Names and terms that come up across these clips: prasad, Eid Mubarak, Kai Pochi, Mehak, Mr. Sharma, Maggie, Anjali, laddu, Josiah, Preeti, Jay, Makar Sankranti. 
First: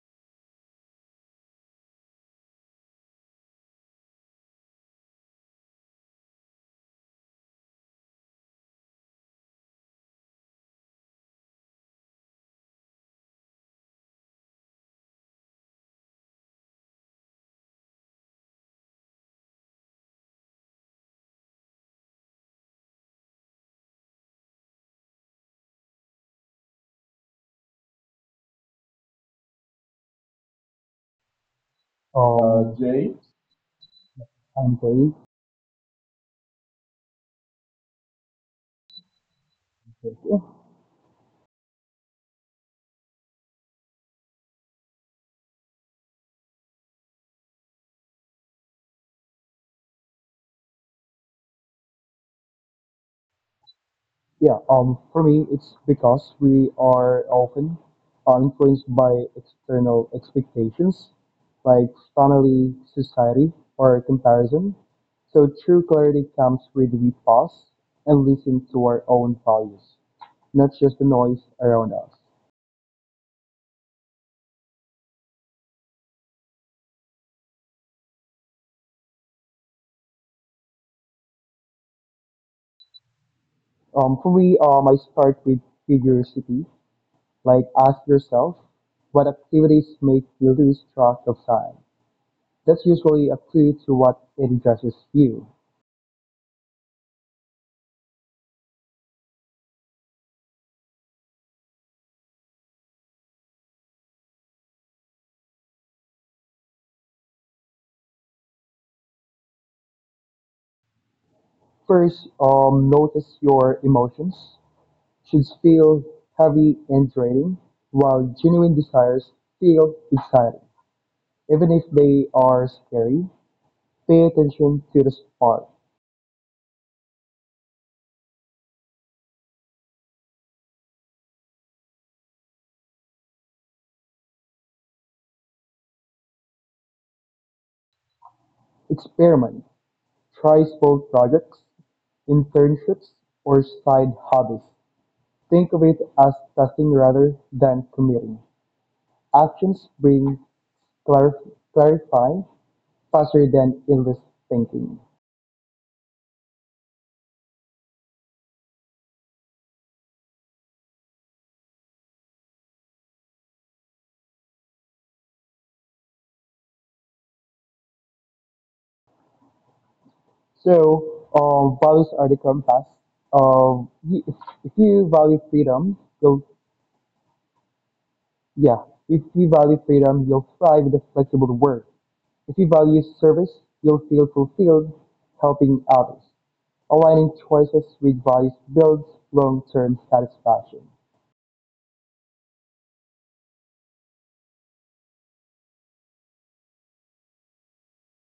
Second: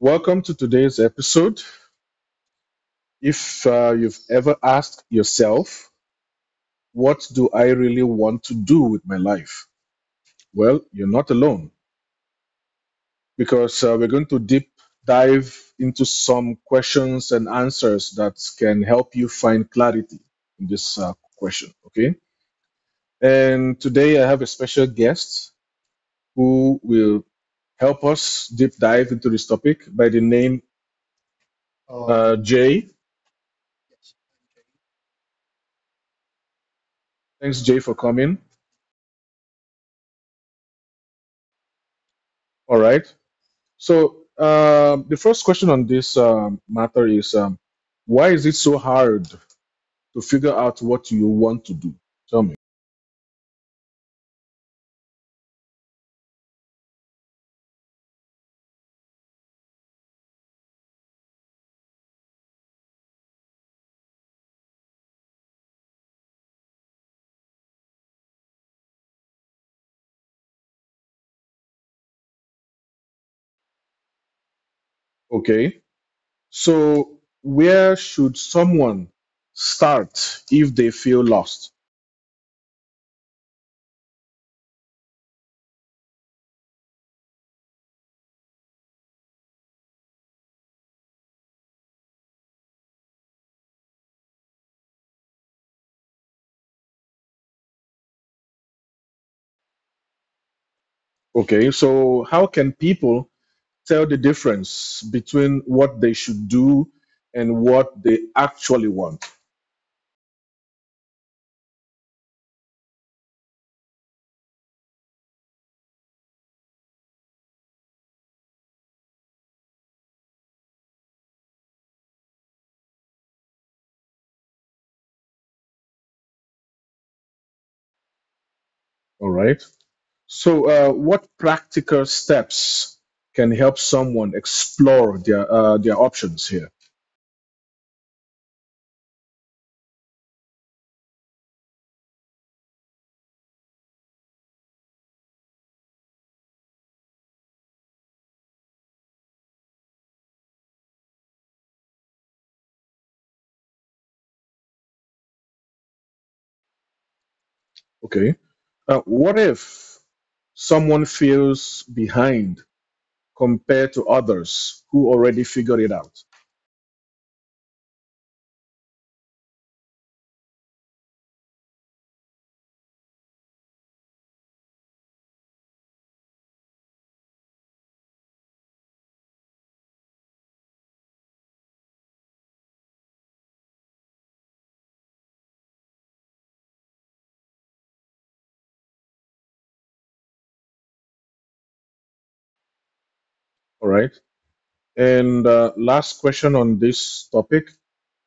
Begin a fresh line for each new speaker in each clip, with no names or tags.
Welcome to today's episode. If you've ever asked yourself, what do I really want to do with my life? Well, you're not alone because we're going to deep dive into some questions and answers that can help you find clarity in this question. Okay. And today I have a special guest who will help us deep dive into this topic by the name Jay.
Jay? I'm great.
Thanks, Jay, for coming.
Thank you.
All right. So the first question on this matter is why is it so hard to figure out what you want to do? Tell me.
Yeah, for me, it's because we are often influenced by external expectations like family, society, or comparison. So true clarity comes when we pause and listen to our own values, not just the noise around us.
Okay. So where should someone start if they feel lost?
For me, I start with curiosity, like ask yourself, what activities make you lose track of time? That's usually a clue to what addresses you.
Okay. So how can people tell the difference between what they should do and what they actually want?
First, notice your emotions. Should feel heavy and draining, while genuine desires feel exciting. Even if they are scary, pay attention to the spark.
All right. So, what practical steps can help someone explore their options here?
Experiment. Try small projects, internships, or side hobbies. Think of it as testing rather than committing. Actions bring clarif- clarify faster than endless thinking.
Okay. What if someone feels behind compared to others who already figured it out?
So, values are the compass. Um, y- if, if you value freedom, you'll yeah. If you value freedom, you'll thrive in a flexible work. If you value service, you'll feel fulfilled helping others. Aligning choices with values builds long-term satisfaction.
All right. And last question on this topic.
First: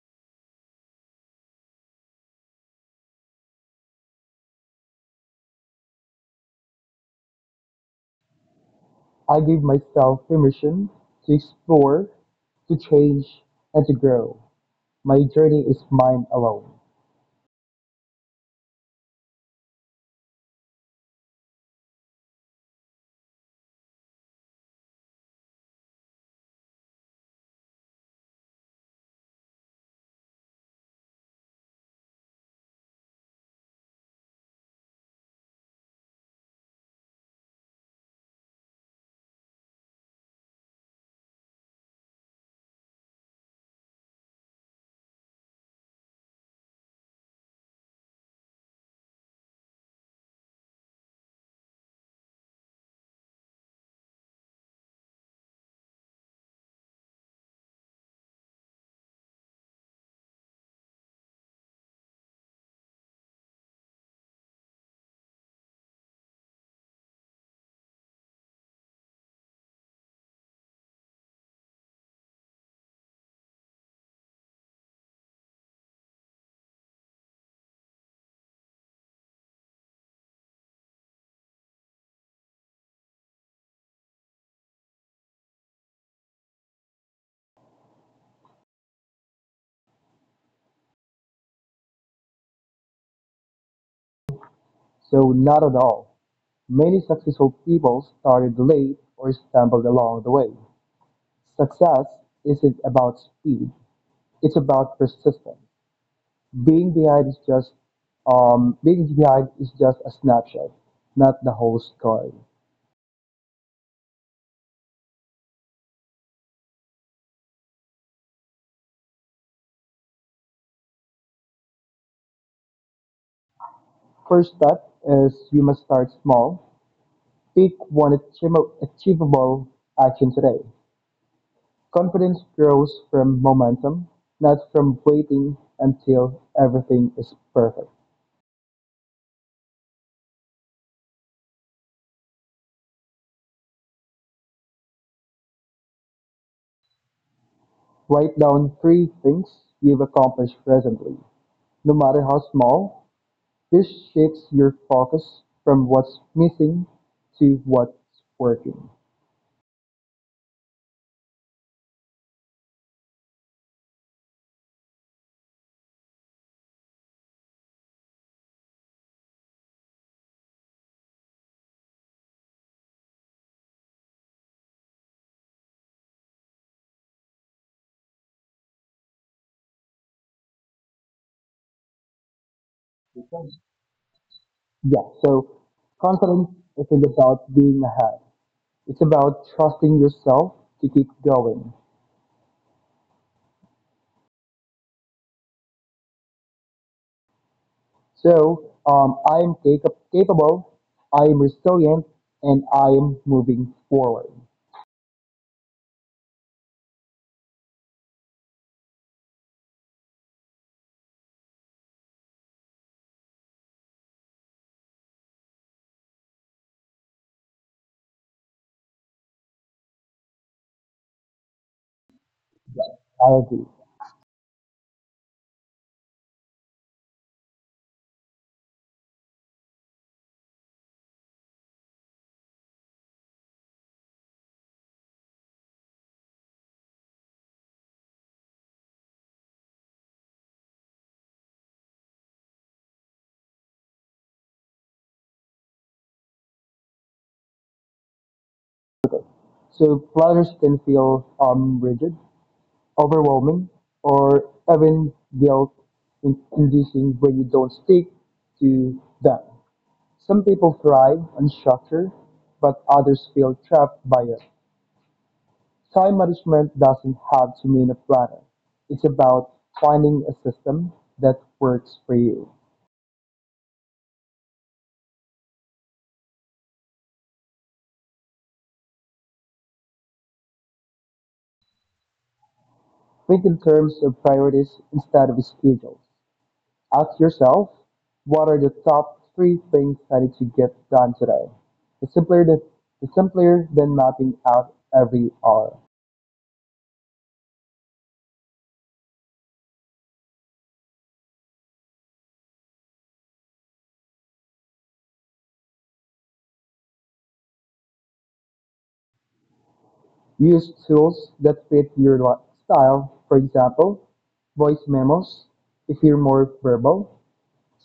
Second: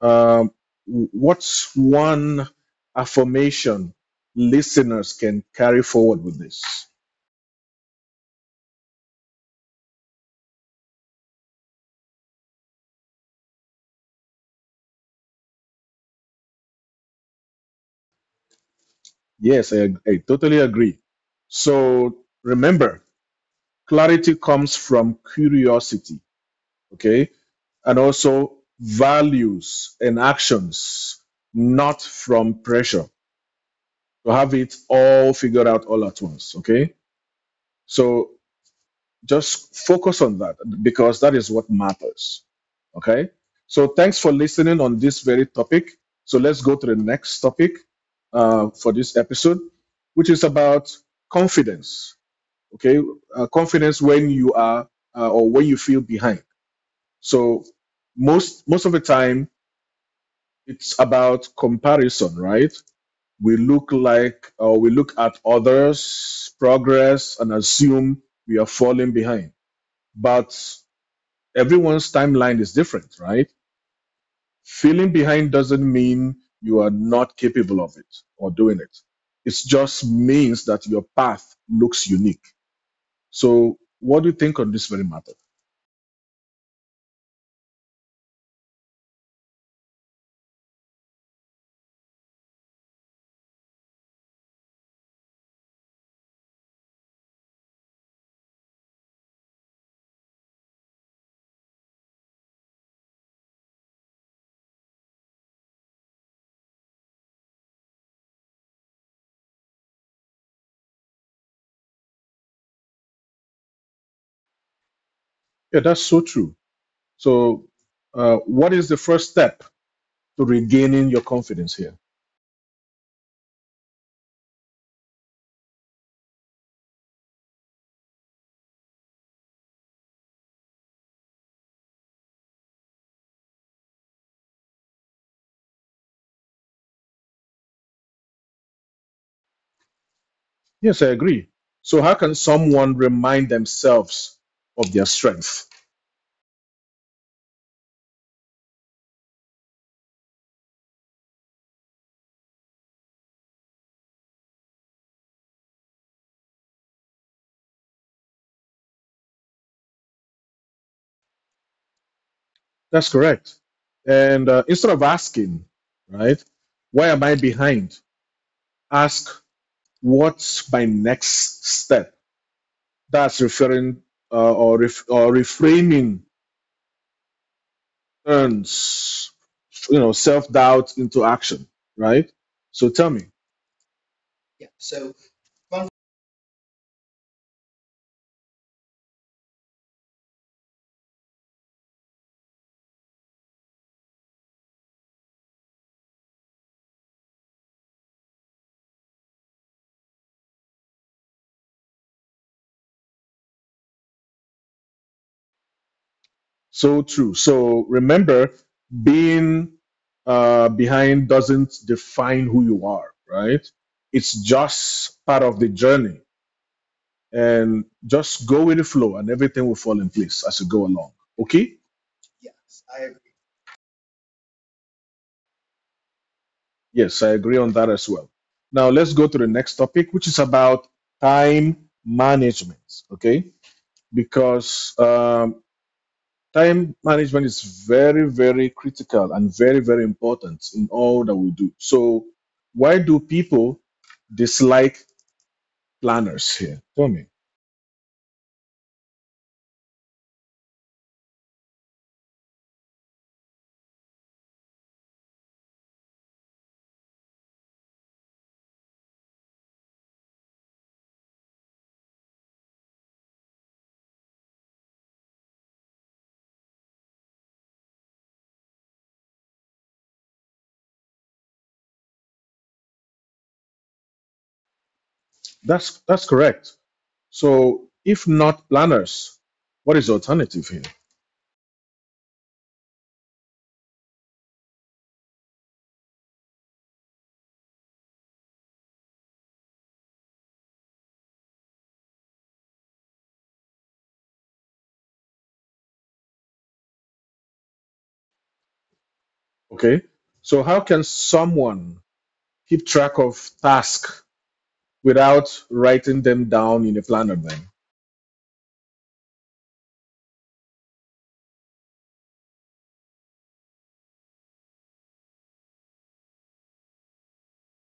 Um, what's one affirmation listeners can carry forward with this?
I give myself permission to explore, to change, and to grow. My journey is mine alone,
Yes, I totally agree. So remember, clarity comes from curiosity, okay? And also values and actions, not from pressure to have it all figured out all at once, okay? So just focus on that because that is what matters. Okay. So thanks for listening on this very topic. So let's go to the next topic for this episode, which is about confidence. Okay. Confidence when you are or when you feel behind. So most of the time it's about comparison, right? We look like or we look at others' progress and assume we are falling behind. But everyone's timeline is different, right? Feeling behind doesn't mean you are not capable of it or doing it. It just means that your path looks unique. So, what do you think on this very matter?
so not at all. Many successful people started late or stumbled along the way. Success isn't about speed; it's about persistence. Being behind is just Being behind is just a snapshot, not the whole story.
Yeah, that's so true. So, what is the first step to regaining your confidence here?
First step is you must start small. Pick one achievable action today. Confidence grows from momentum, not from waiting until everything is perfect.
Yes, I agree. So, how can someone remind themselves of their strength?
Write down three things you've accomplished presently, no matter how small. This shifts your focus from what's missing to what's working.
That's correct. And instead of asking, right, why am I behind? Ask what's my next step? That's referring or ref, or reframing turns self doubt into action, right? So tell me,
Yeah, so confidence isn't about being ahead. It's about trusting yourself to keep going. So I am capable, I am resilient, and I am moving forward.
so true. So remember, being behind doesn't define who you are, right? It's just part of the journey, and just go with the flow, and everything will fall in place as you go along. Okay.
I agree.
Yes, I agree on that as well. Now let's go to the next topic, which is about time management. Okay, because time management is very, very critical and very, very important in all that we do. So, why do people dislike planners here? Tell me.
So planners can feel rigid, overwhelming, or even guilt-inducing when you don't stick to them. Some people thrive on structure, but others feel trapped by it. Time management doesn't have to mean a planner. It's about finding a system that works for you.
That's correct. So, if not planners, what is the alternative here?
Think in terms of priorities instead of schedules. Ask yourself, what are the top three things I need to get done today? The simpler the, the simpler than mapping out every hour.
Okay. So, how can someone keep track of task without writing them down in a planner, then?
Use tools that fit your style. For example, voice memos if you're more verbal,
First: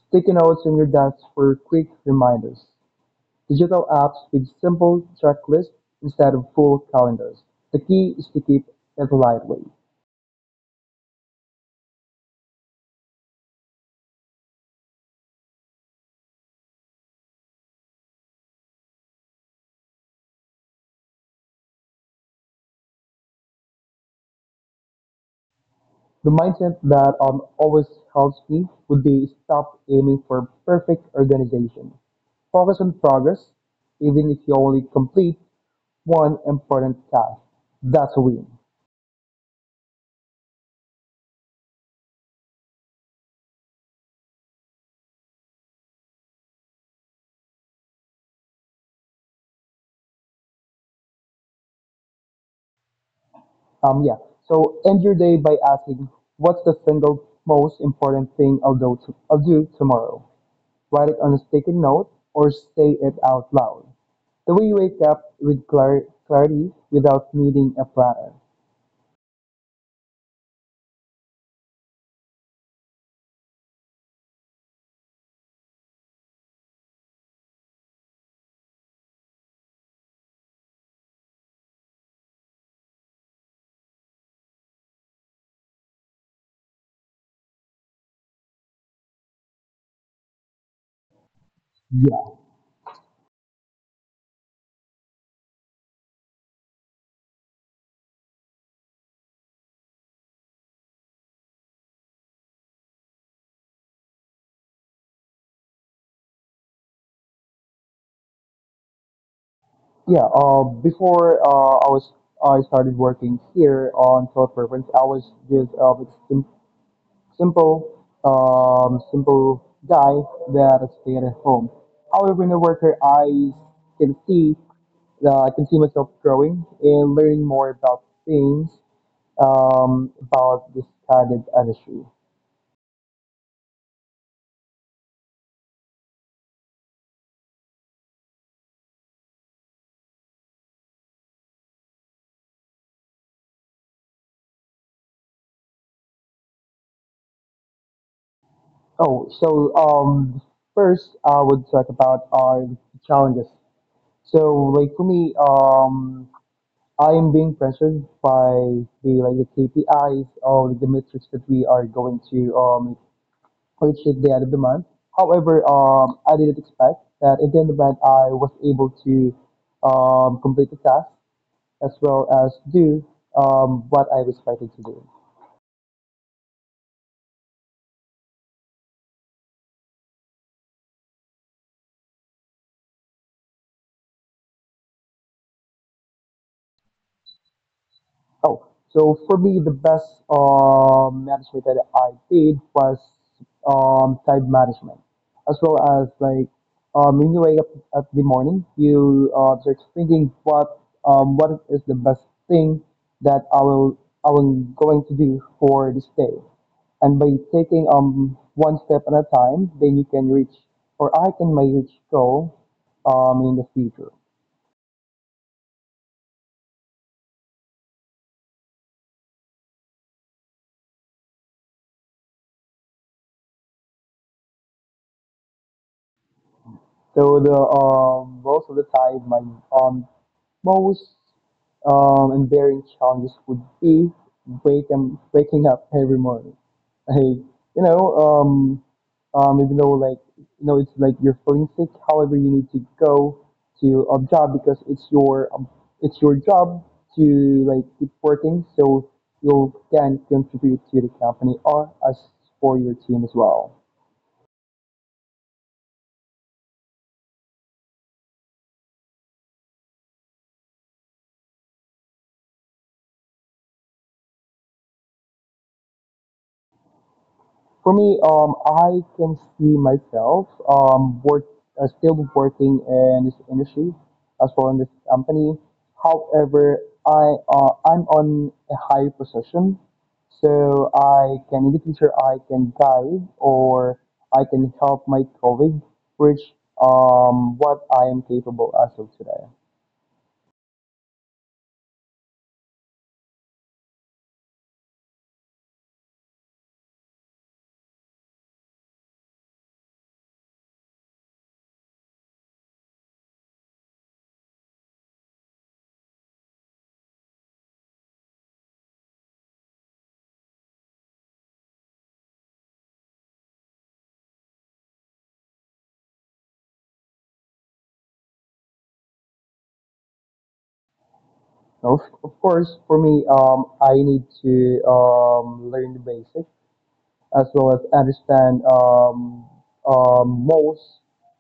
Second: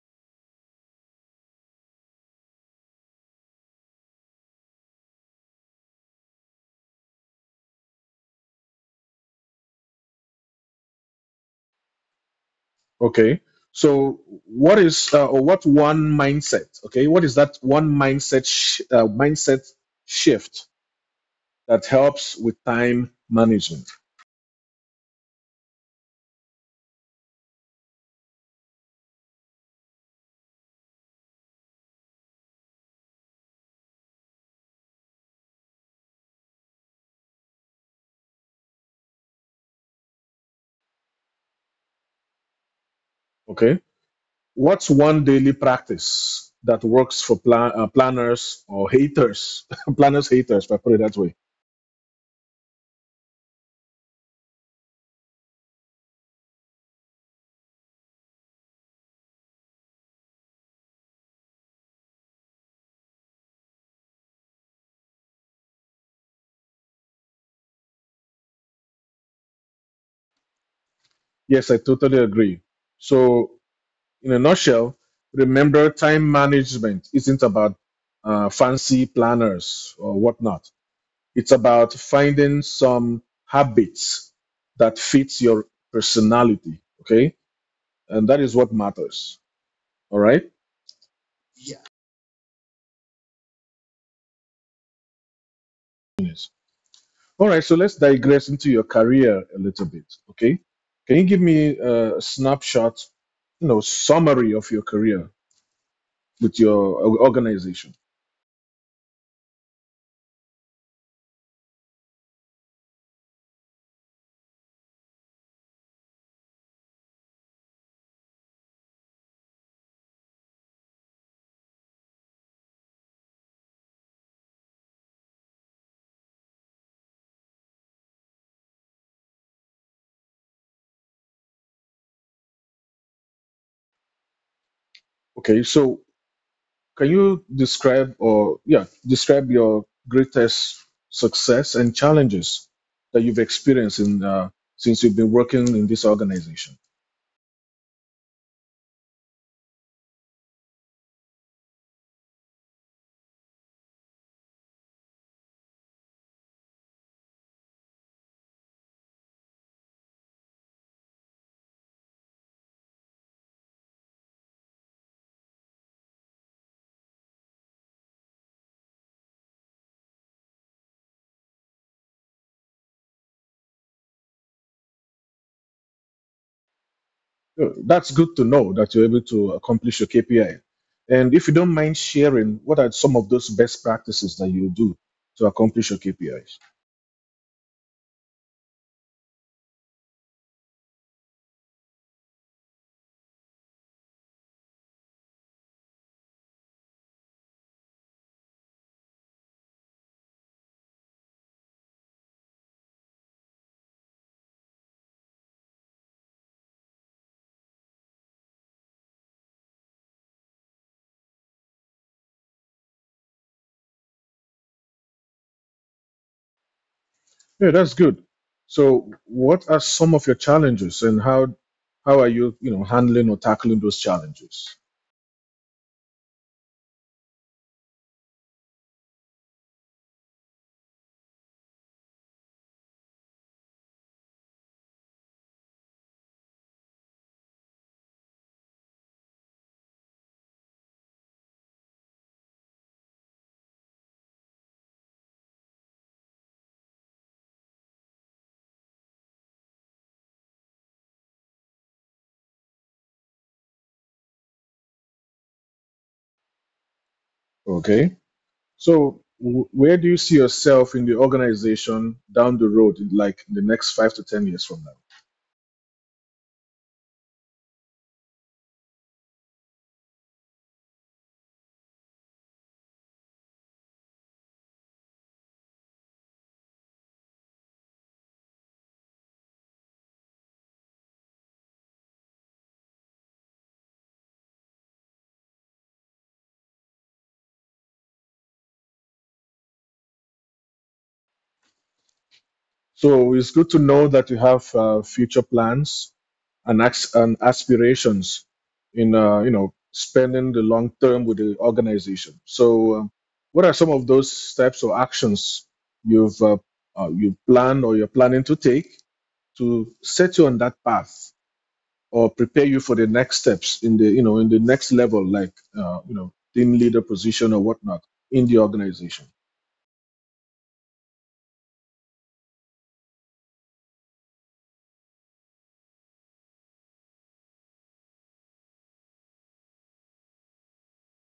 sticky notes in your desk for quick reminders, digital apps with simple checklists instead of full calendars. The key is to keep it lightweight.
Okay. So what is or what one mindset? Okay, what is that one mindset mindset shift that helps with time management?
The mindset that always helps me would be stop aiming for perfect organization. Focus on progress, even if you only complete one important task. That's a win.
Okay, what's one daily practice that works for planners or haters? planners haters, if I put it that way.
Yeah. So end your day by asking, what's the single most important thing I'll do tomorrow? Write it on a sticky note or say it out loud. The way you wake up with clarity without needing a planner.
Yes, I totally agree. So in a nutshell, remember time management isn't about fancy planners or whatnot. It's about finding some habits that fits your personality. Okay. And that is what matters. All right. Yes. All right. So let's digress into your career a little bit. Okay. Can you give me a snapshot, summary of your career with your organization?
Yeah, before I started working here on Thought Purpose, I was just a simple guy that stayed at home. However, in the here, can see I can see myself growing and learning more about things about this kind of industry.
Okay. So can you describe your greatest success and challenges that you've experienced since you've been working in this organization?
Oh, so first I would talk about our challenges. So, like for me, I'm being pressured by the KPIs or like the metrics that we are going to purchase at the end of the month. However, I didn't expect that at the end of the month I was able to complete the task as well as do what I was expected to do.
That's good to know that you're able to accomplish your KPI. And if you don't mind sharing, what are some of those best practices that you do to accomplish your KPIs?
Oh, so for me, the best management that I did was time management, as well as like when you wake up at the morning, you start thinking what is the best thing that I will going to do for this day, and by taking one step at a time, then you can reach or I can may reach goal in the future.
Yeah, that's good. So, what are some of your challenges, and how are you, handling or tackling those challenges?
So the most of the time my um Most enduring challenges would be waking up every morning. Like you know, um, even though it's like you're feeling sick, however you need to go to a job because it's your job to like keep working, so you can contribute to the company or as for your team as well.
Okay. So, where do you see yourself in the organization down the road, in the next 5 to 10 years from now?
For me, I can see myself work still working in this industry as well in this company. However, I'm on a higher position, so I can in the future I can guide or I can help my colleague reach what I am capable as of today.
So it's good to know that you have future plans and aspirations in spending the long term with the organization. So, what are some of those steps or actions you've uh, you're planning to take to set you on that path or prepare you for the next steps in the next level, like team leader position or whatnot in the organization?
Now, of course, for me, I need to learn the basics as well as understand most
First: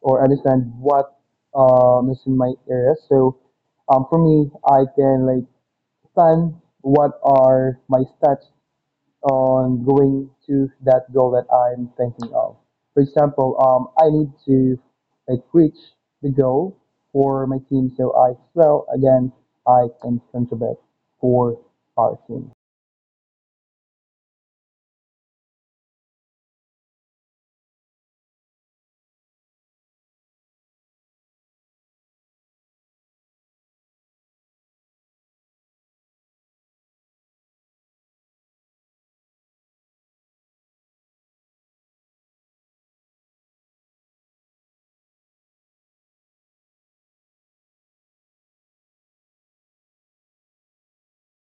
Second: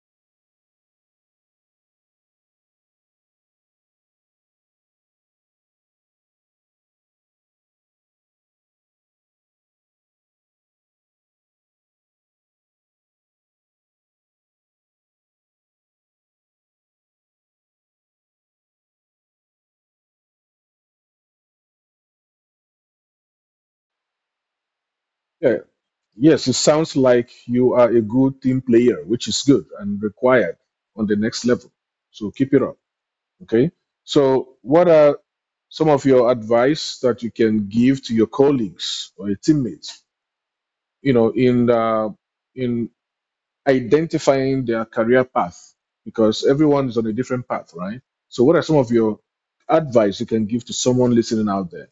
or understand what is in my area. So for me, I can like plan what are my steps on going to that goal that I'm thinking of. For example, I need to like reach the goal for my team, so I well again I can contribute for our team.
Yeah, yes, it sounds like you are a good team player, which is good and required on the next level. So keep it up. Okay. So, what are some of your advice that you can give to your colleagues or your teammates? You know, in uh, in identifying their career path because everyone is on a different path, right? So, what are some of your advice you can give to someone listening out there?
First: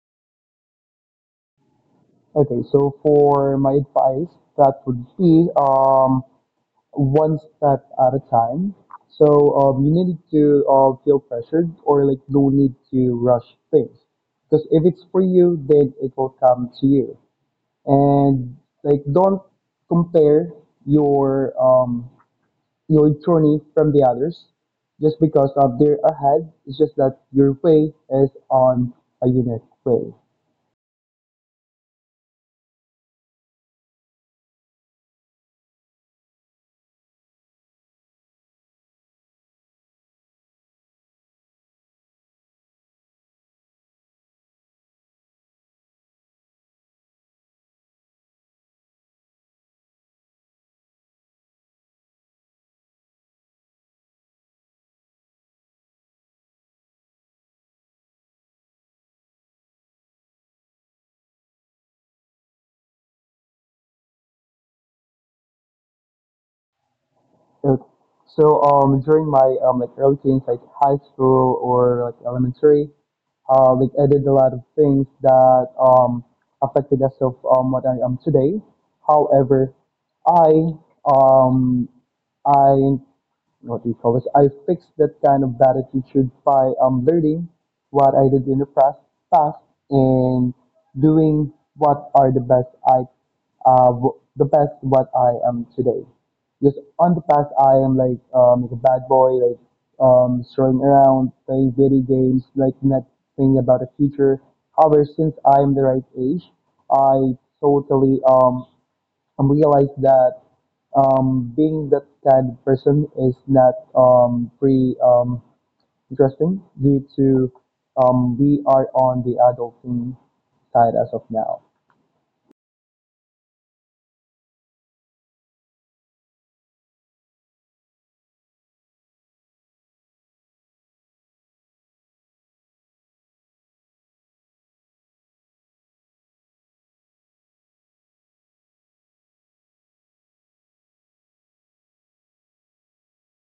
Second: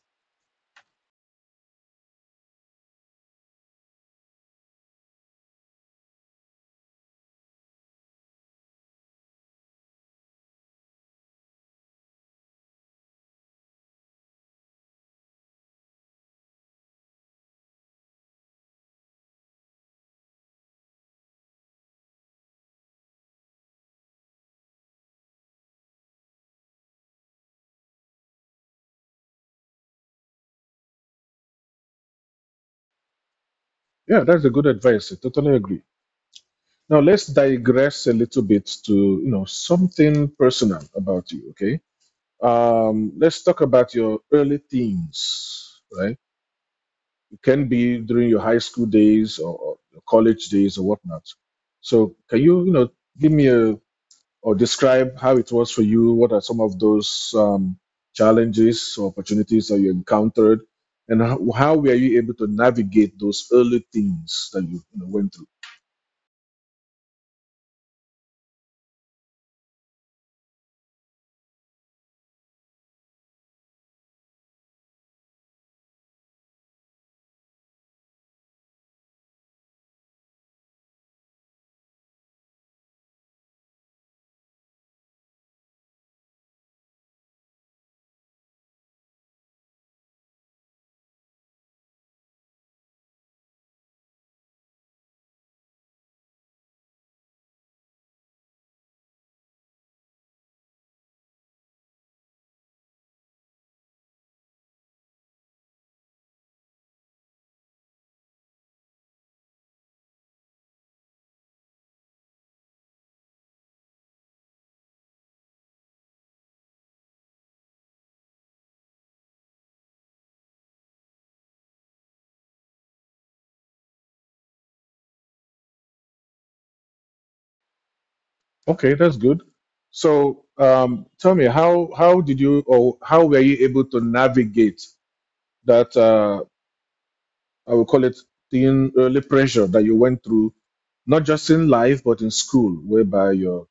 Okay, so for my advice, that would be one step at a time. So you need to feel pressured or like no need to rush things. Because if it's for you, then it will come to you. And like don't compare your um, your journey from the others just because of their ahead. It's just that your way is on a unique way.
Yeah, that's a good advice. I totally agree. Now, let's digress a little bit to something personal about you. Okay, let's talk about your early teens, right? Can be during your high school days or your college days or whatnot. So can you, give me a or describe how it was for you? What are some of those challenges or opportunities that you encountered, and how were you able to navigate those early things that you, went through?
Okay. So during my like early teens, like high school or like elementary, like I did a lot of things that affected us of what I am today. However, I um I what do you call this? I fixed that kind of bad attitude by learning what I did in the past and doing what are the best the best what I am today. Because on the past I am like a bad boy, like strolling around, playing video games, like not thinking about the future. However, since I am the right age, I totally realize that being that kind of person is not pretty interesting due to we are on the adulting side as of now.
Okay, that's good. So tell me how were you able to navigate that I will call it teen early pressure that you went through, not just in life but in school, whereby your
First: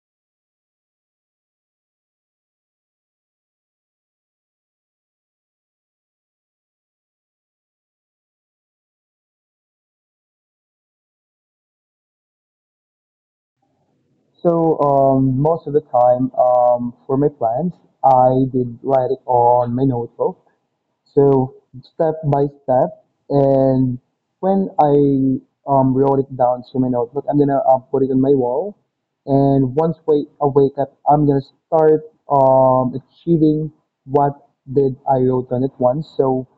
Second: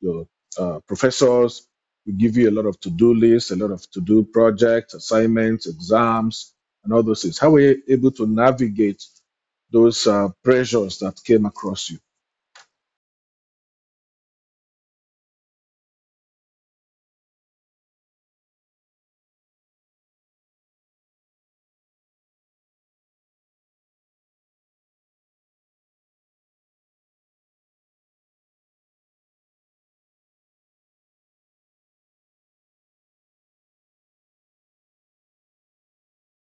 your uh, professors will give you a lot of to-do lists, a lot of to-do projects, assignments, exams, and all those things. How were you able to navigate those pressures that came across you?
So most of the time for my plans, I did write it on my notebook. So step by step, and when I wrote it down to my notebook, I'm gonna put it on my wall. And once wait, I wake up, I'm gonna start achieving what did I wrote on it once. So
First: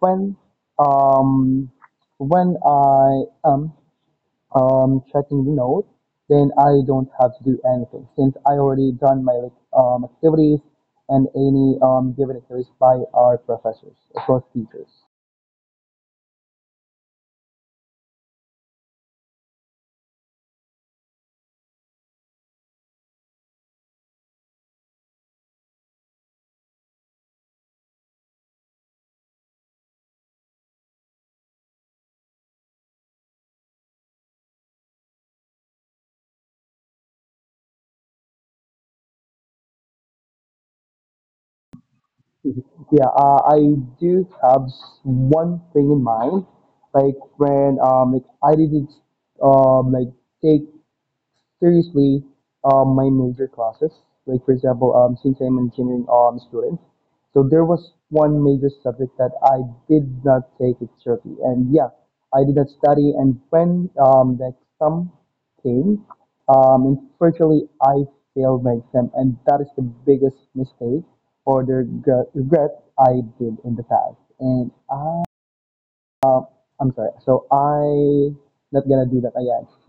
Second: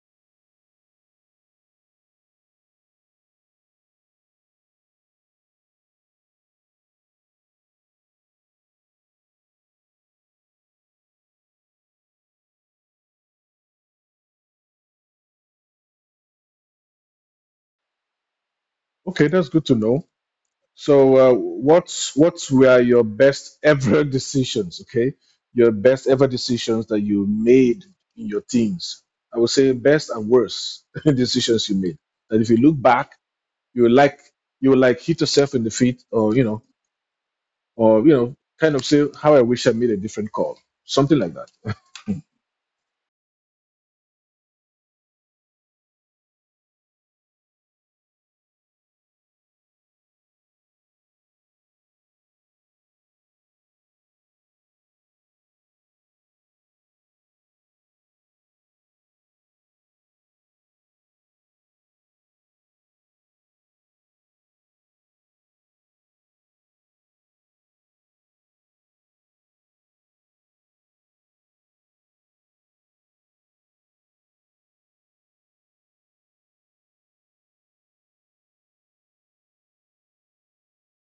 when um, when I am checking the node, then I don't have to do anything since I already done my like, activities and any given activities by our professors, of course, teachers.
Okay, that's good to know. So what were your best ever decisions. Okay, your best ever decisions that you made in your teens. I would say best and worst decisions you made. And if you look back, you will like you will like hit yourself in the feet or you know kind of say how I wish I made a different call, something like that. Mm.
Yeah, I do have one thing in mind, like when like I didn't like take seriously my major classes. Like for example, since I'm an engineering student, so there was one major subject that I did not take it seriously, and yeah, I did not study. And when the exam came, unfortunately, I failed my exam, and that is the biggest mistake or the regret I did in the past. And I'm sorry. So I not gonna do that again.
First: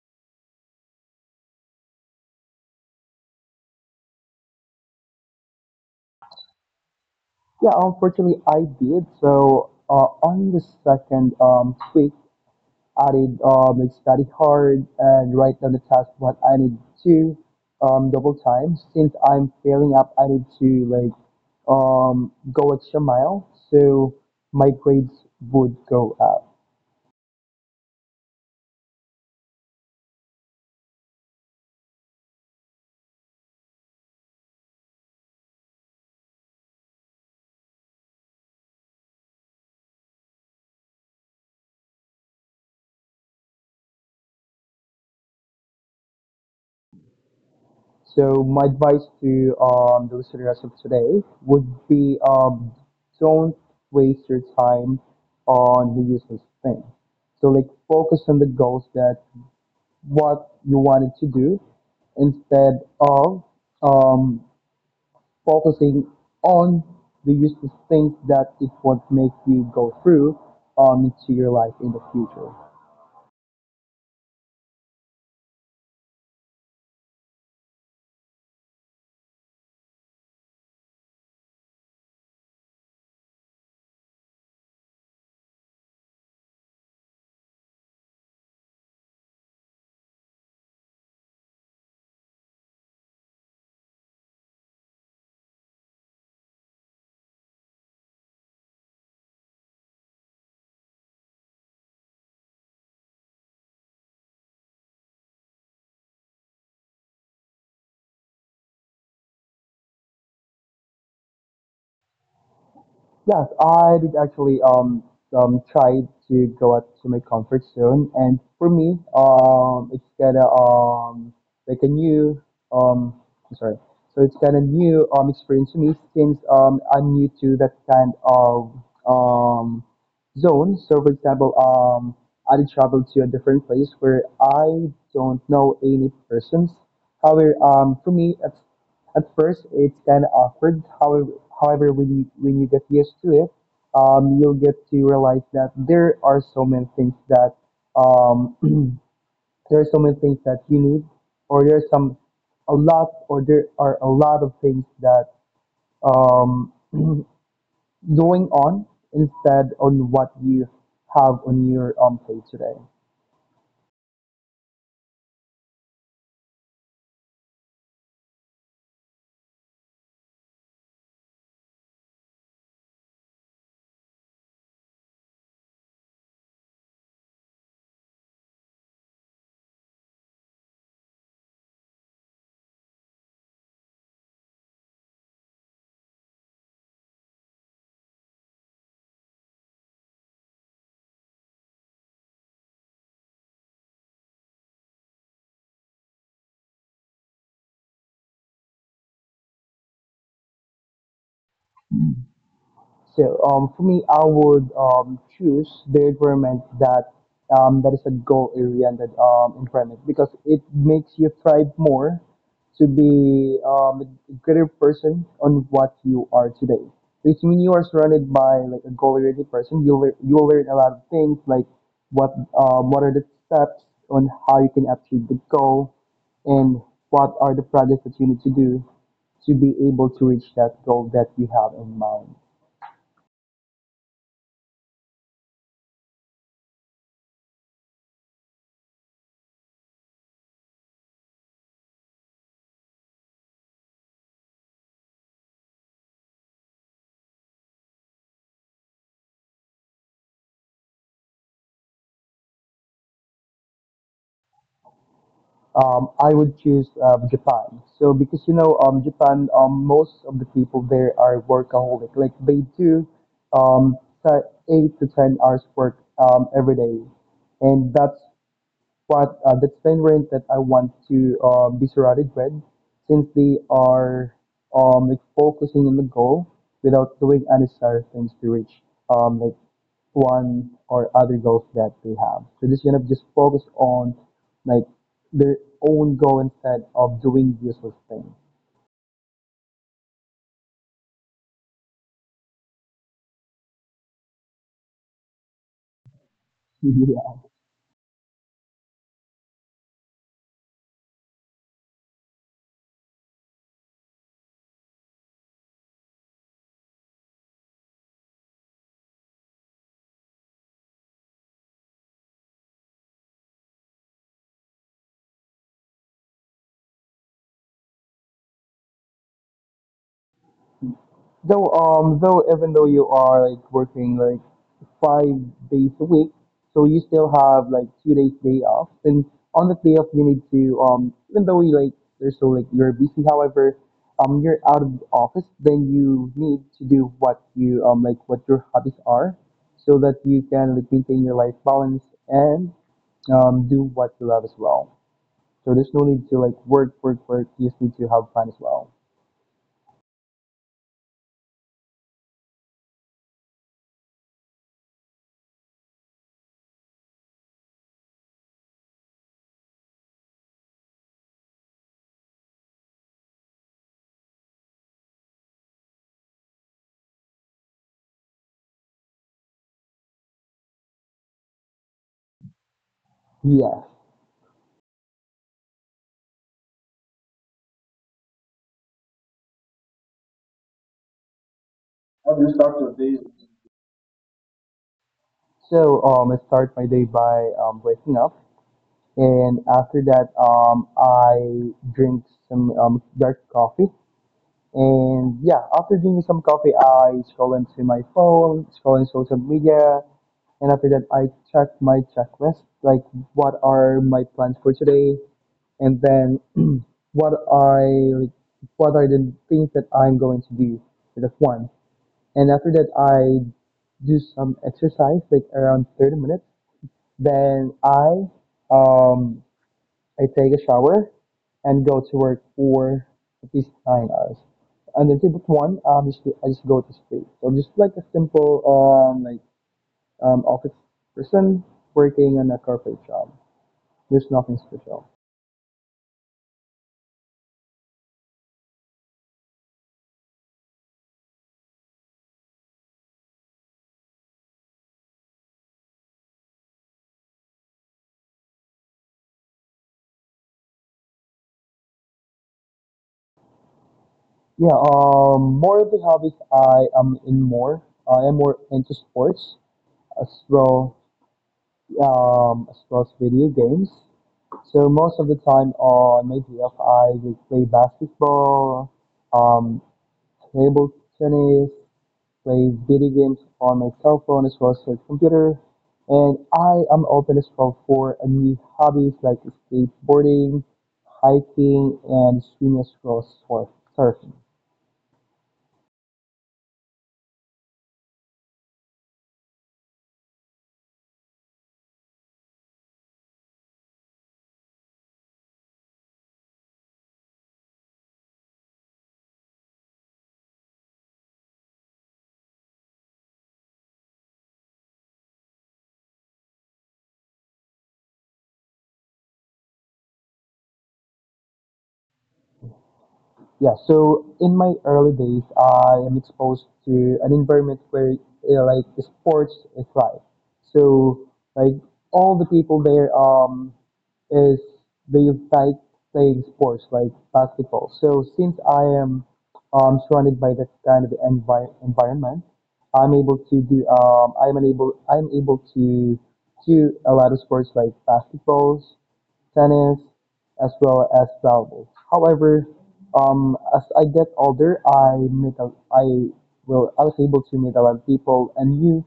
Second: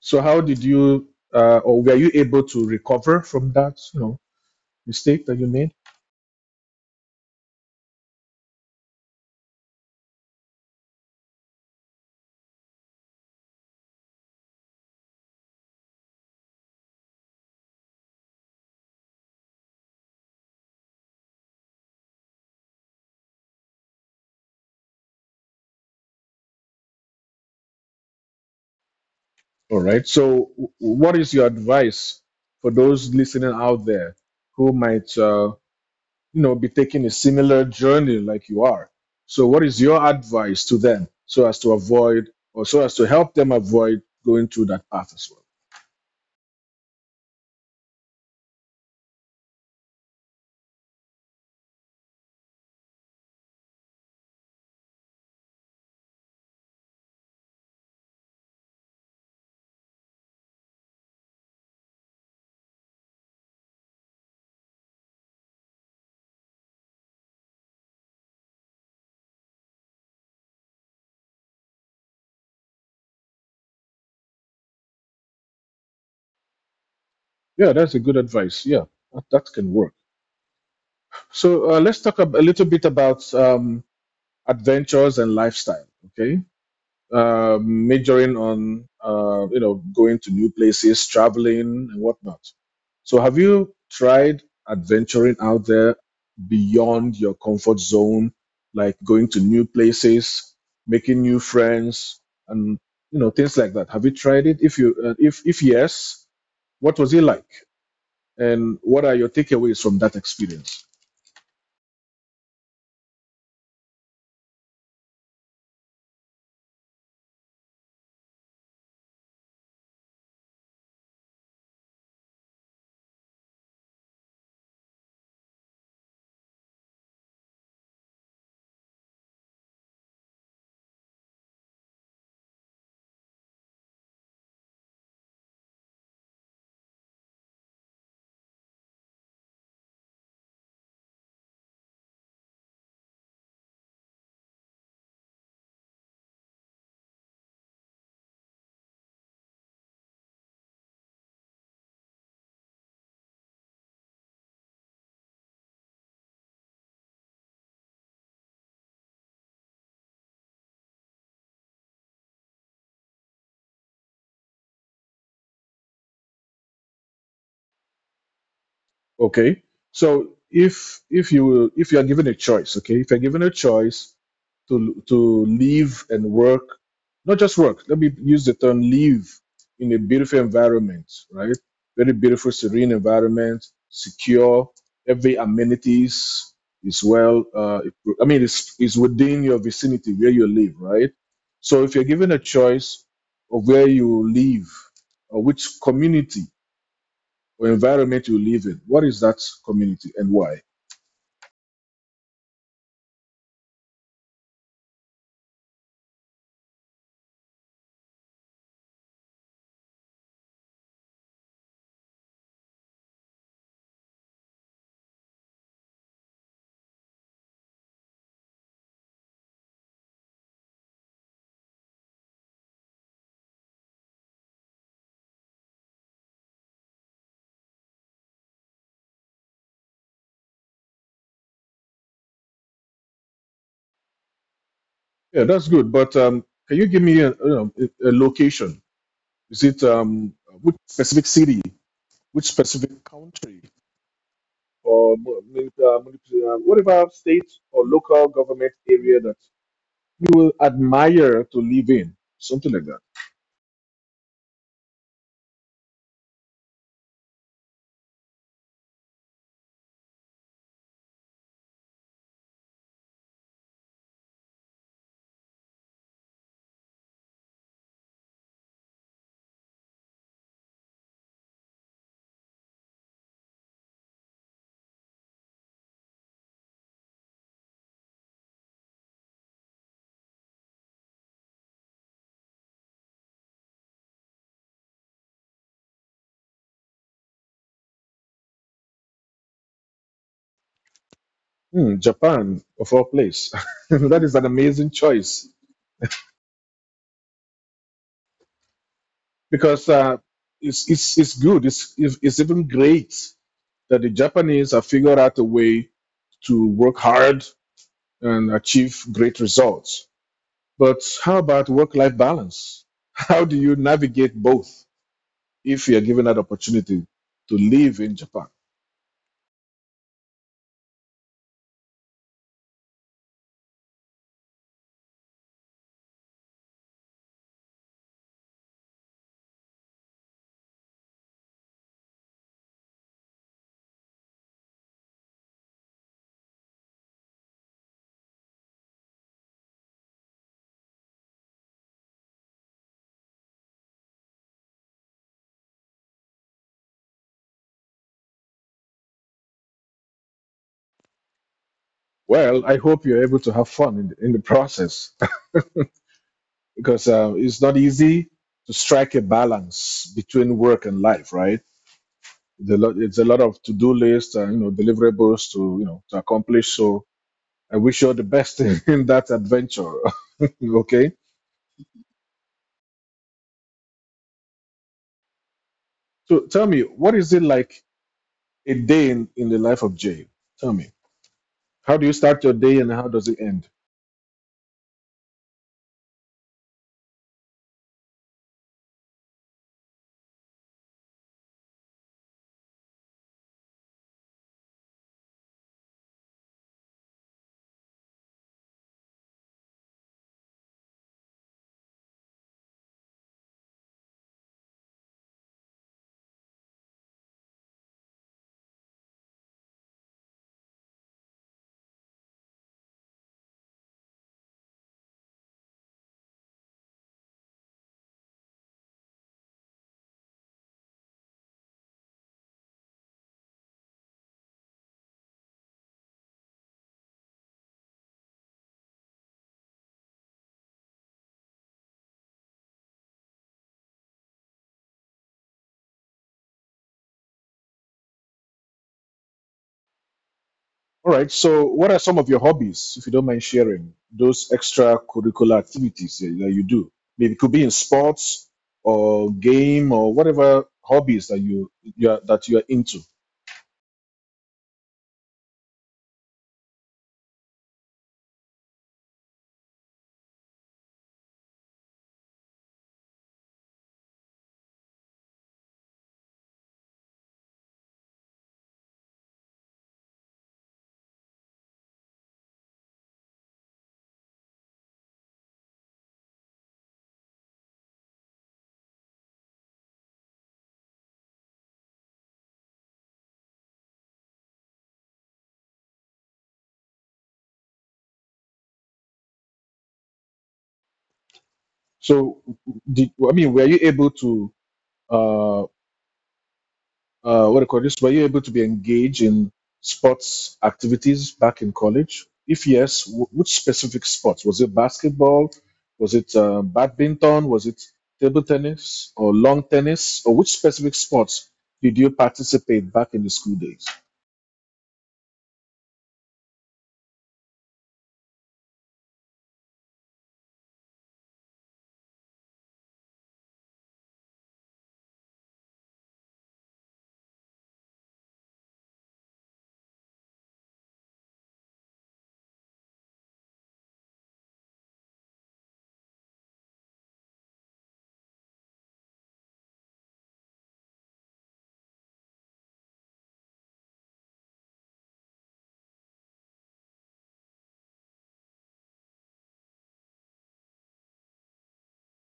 So how did you or were you able to recover from that mistake that you made?
Yeah, unfortunately, I did. So on the second tweak, I did like study hard and write down the task what I need to double time. Since I'm failing up, I need to like go extra mile so my grades would go up.
All right. So what is your advice for those listening out there who might be taking a similar journey like you are. So, what is your advice to them so as to avoid or so as to help them avoid going through that path as well?
So my advice to the listeners of today would be don't waste your time on the useless things. So like focus on the goals that what you wanted to do instead of um, focusing on the useless things that it would make you go through into your life in the future.
Yeah, that's a good advice. Yeah, that can work. So, let's talk a little bit about adventures and lifestyle. Okay. Majoring on going to new places, traveling and whatnot. So have you tried adventuring out there beyond your comfort zone, like going to new places, making new friends, and things like that? Have you tried it? If you if yes, what was it like, and what are your takeaways from that experience?
Yes, I did actually try to go out to my comfort zone, and for me, it's kind of like a new um I'm sorry, so it's kind of new experience to me since I'm new to that kind of um zone. So for example, I did travel to a different place where I don't know any persons. However, for me, it's at first, it's kind of awkward. However, when you get used to it, you'll get to realize that there are so many things that um, there are so many things that you need, or there's some a lot, or there are a lot of things that um, going on instead on what you have on your plate today.
Okay. So if you are given a choice, okay, if you're given a choice to live and work, not just work. Let me use the term live in a beautiful environment, right? Very beautiful, serene environment, secure. Every amenities is well. I mean, it's is within your vicinity where you live, right? So if you're given a choice of where you live, or which community or environment you live in. What is that community and why?
For me, I would choose the environment that that is a goal oriented environment because it makes you thrive more to be a greater person on what you are today. Which means you are surrounded by like a goal oriented person. You learn a lot of things like what what are the steps on how you can achieve the goal and what are the projects that you need to do to be able to reach that goal that you have in mind.
Yeah, that's good. But can you give me a, you know, a location? Is it which specific city, which specific country, or whatever state or local government area that you will admire to live in? Something like that.
I would choose Japan. So because Japan, most of the people there are workaholic. Like they do, um, t- 8 to 10 hours work every day, and that's what that's the environment that I want to be surrounded with, since they are like focusing on the goal without doing unnecessary things to reach um, like one or other goals that they have. So just gonna just focus on like their own goal instead of doing useless things.
Japan, of all place. That is an amazing choice. Because it's good. It's even great that the Japanese have figured out a way to work hard and achieve great results. But how about work life balance? How do you navigate both if you are given that opportunity to live in Japan?
Though even though you are like working like 5 days a week, so you still have like 2 days day off. And on that day off, you need to even though you like there's so like you're busy. However, you're out of the office, then you need to do what you like what your hobbies are, so that you can like maintain your life balance and do what you love as well. So there's no need to like work work work. You just need to have fun as well.
Well, I hope you're able to have fun in the process. Because it's not easy to strike a balance between work and life, right? It's a lot of to-do lists and deliverables to you know to accomplish. So I wish you all the best in that adventure. Okay,
Yes.
so tell me, what is it like a day in the life of Jay? Tell me, how do you start your day and how does it end?
So I start my day by waking up, and after that, I drink some dark coffee. And yeah, after drinking some coffee, I scroll into my phone, scroll in social media, and after that, I check my checklist, like what are my plans for today, and then what I like, what are the things that I'm going to do. That's one. And after that, I do some exercise, like around 30 minutes then um I take a shower and go to work for at least 9 hours. And then tip one, just I just go to sleep. So just like a simple office person working on a corporate job. There's nothing special.
All right. So, what are some of your hobbies, if you don't mind sharing those extracurricular activities that you do? Maybe it could be in sports or game or whatever hobbies that you are into.
Yeah, more of the hobbies I am in more. I am more into sports as well, as well as video games. So most of the time on my day off, I will play basketball, um, table tennis, play video games on my cell phone as well as my computer. And I am open as well for a new hobbies like skateboarding, hiking, and swimming as well as surfing.
So, did I mean were you able to? uh, what do you call this? Were you able to be engaged in sports activities back in college? If yes, which specific sports? Was it basketball? Was it badminton? Was it table tennis or long tennis? Or which specific sports did you participate back in the school days?
Yeah, so in my early days, I am exposed to an environment where like sports is life. So like all the people there is they like playing sports like basketball. So since I am surrounded by that kind of environment, I'm able to do a lot of sports like basketballs, tennis, as well as volleyball. However, as I get older, I was able to meet a lot of people and you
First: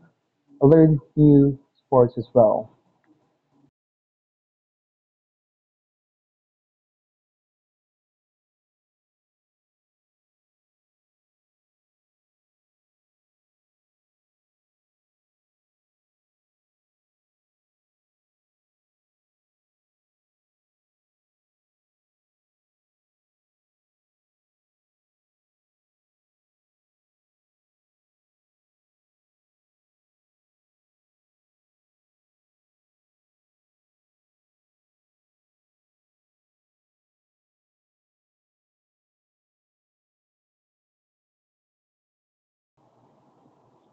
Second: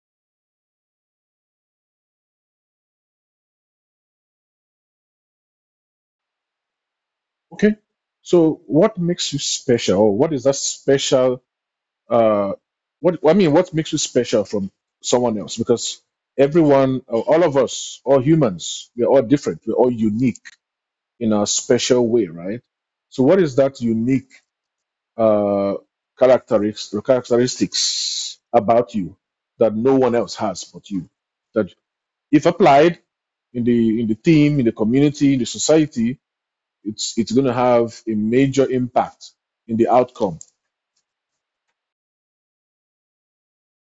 learn new sports as well.
Okay. So, what makes you special? Or what is that special? Uh, what I mean, what makes you special from someone else? Because everyone, all of us, all humans, we're all different. We're all unique in a special way, right? So, what is that unique uh, characteristics about you that no one else has but you? That if applied in the team, in the community, in the society, it's going to have a major impact in the outcome.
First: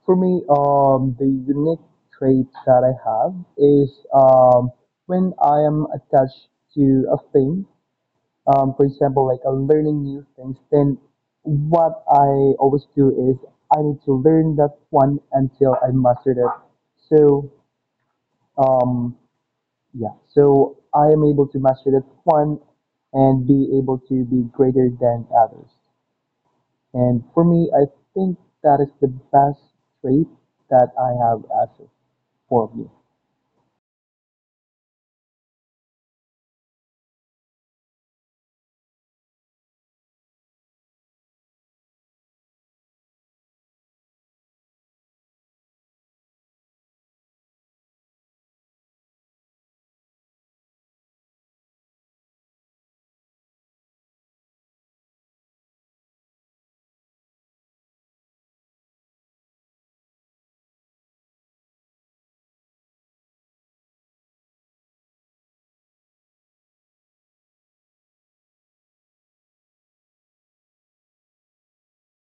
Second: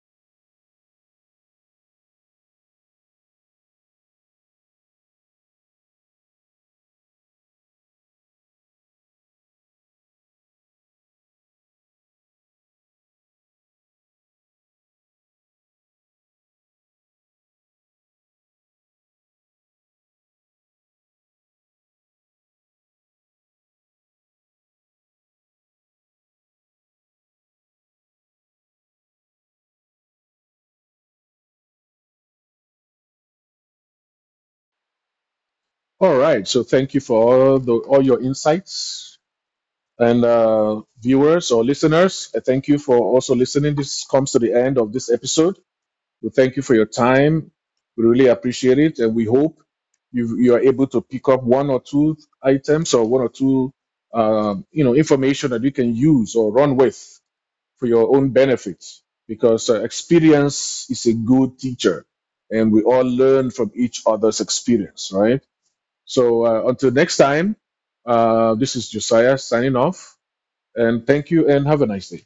For me, the unique trait that I have is when I am attached to a thing. For example, like learning new things. Then what I always do is I need to learn that one until I mastered it. So um, yeah, so I am able to master that one and be able to be greater than others. And for me, I think that is the best trait that I have for me.
All right. So, thank you for all your insights. And viewers or listeners, I thank you for also listening. This comes to the end of this episode. We thank you for your time. We really appreciate it, and we hope you are able to pick up one or two items or one or two information that you can use or run with for your own benefit. Because experience is a good teacher, and we all learn from each other's experience, right? So until next time, this is Josiah signing off, and thank you, and have a nice day.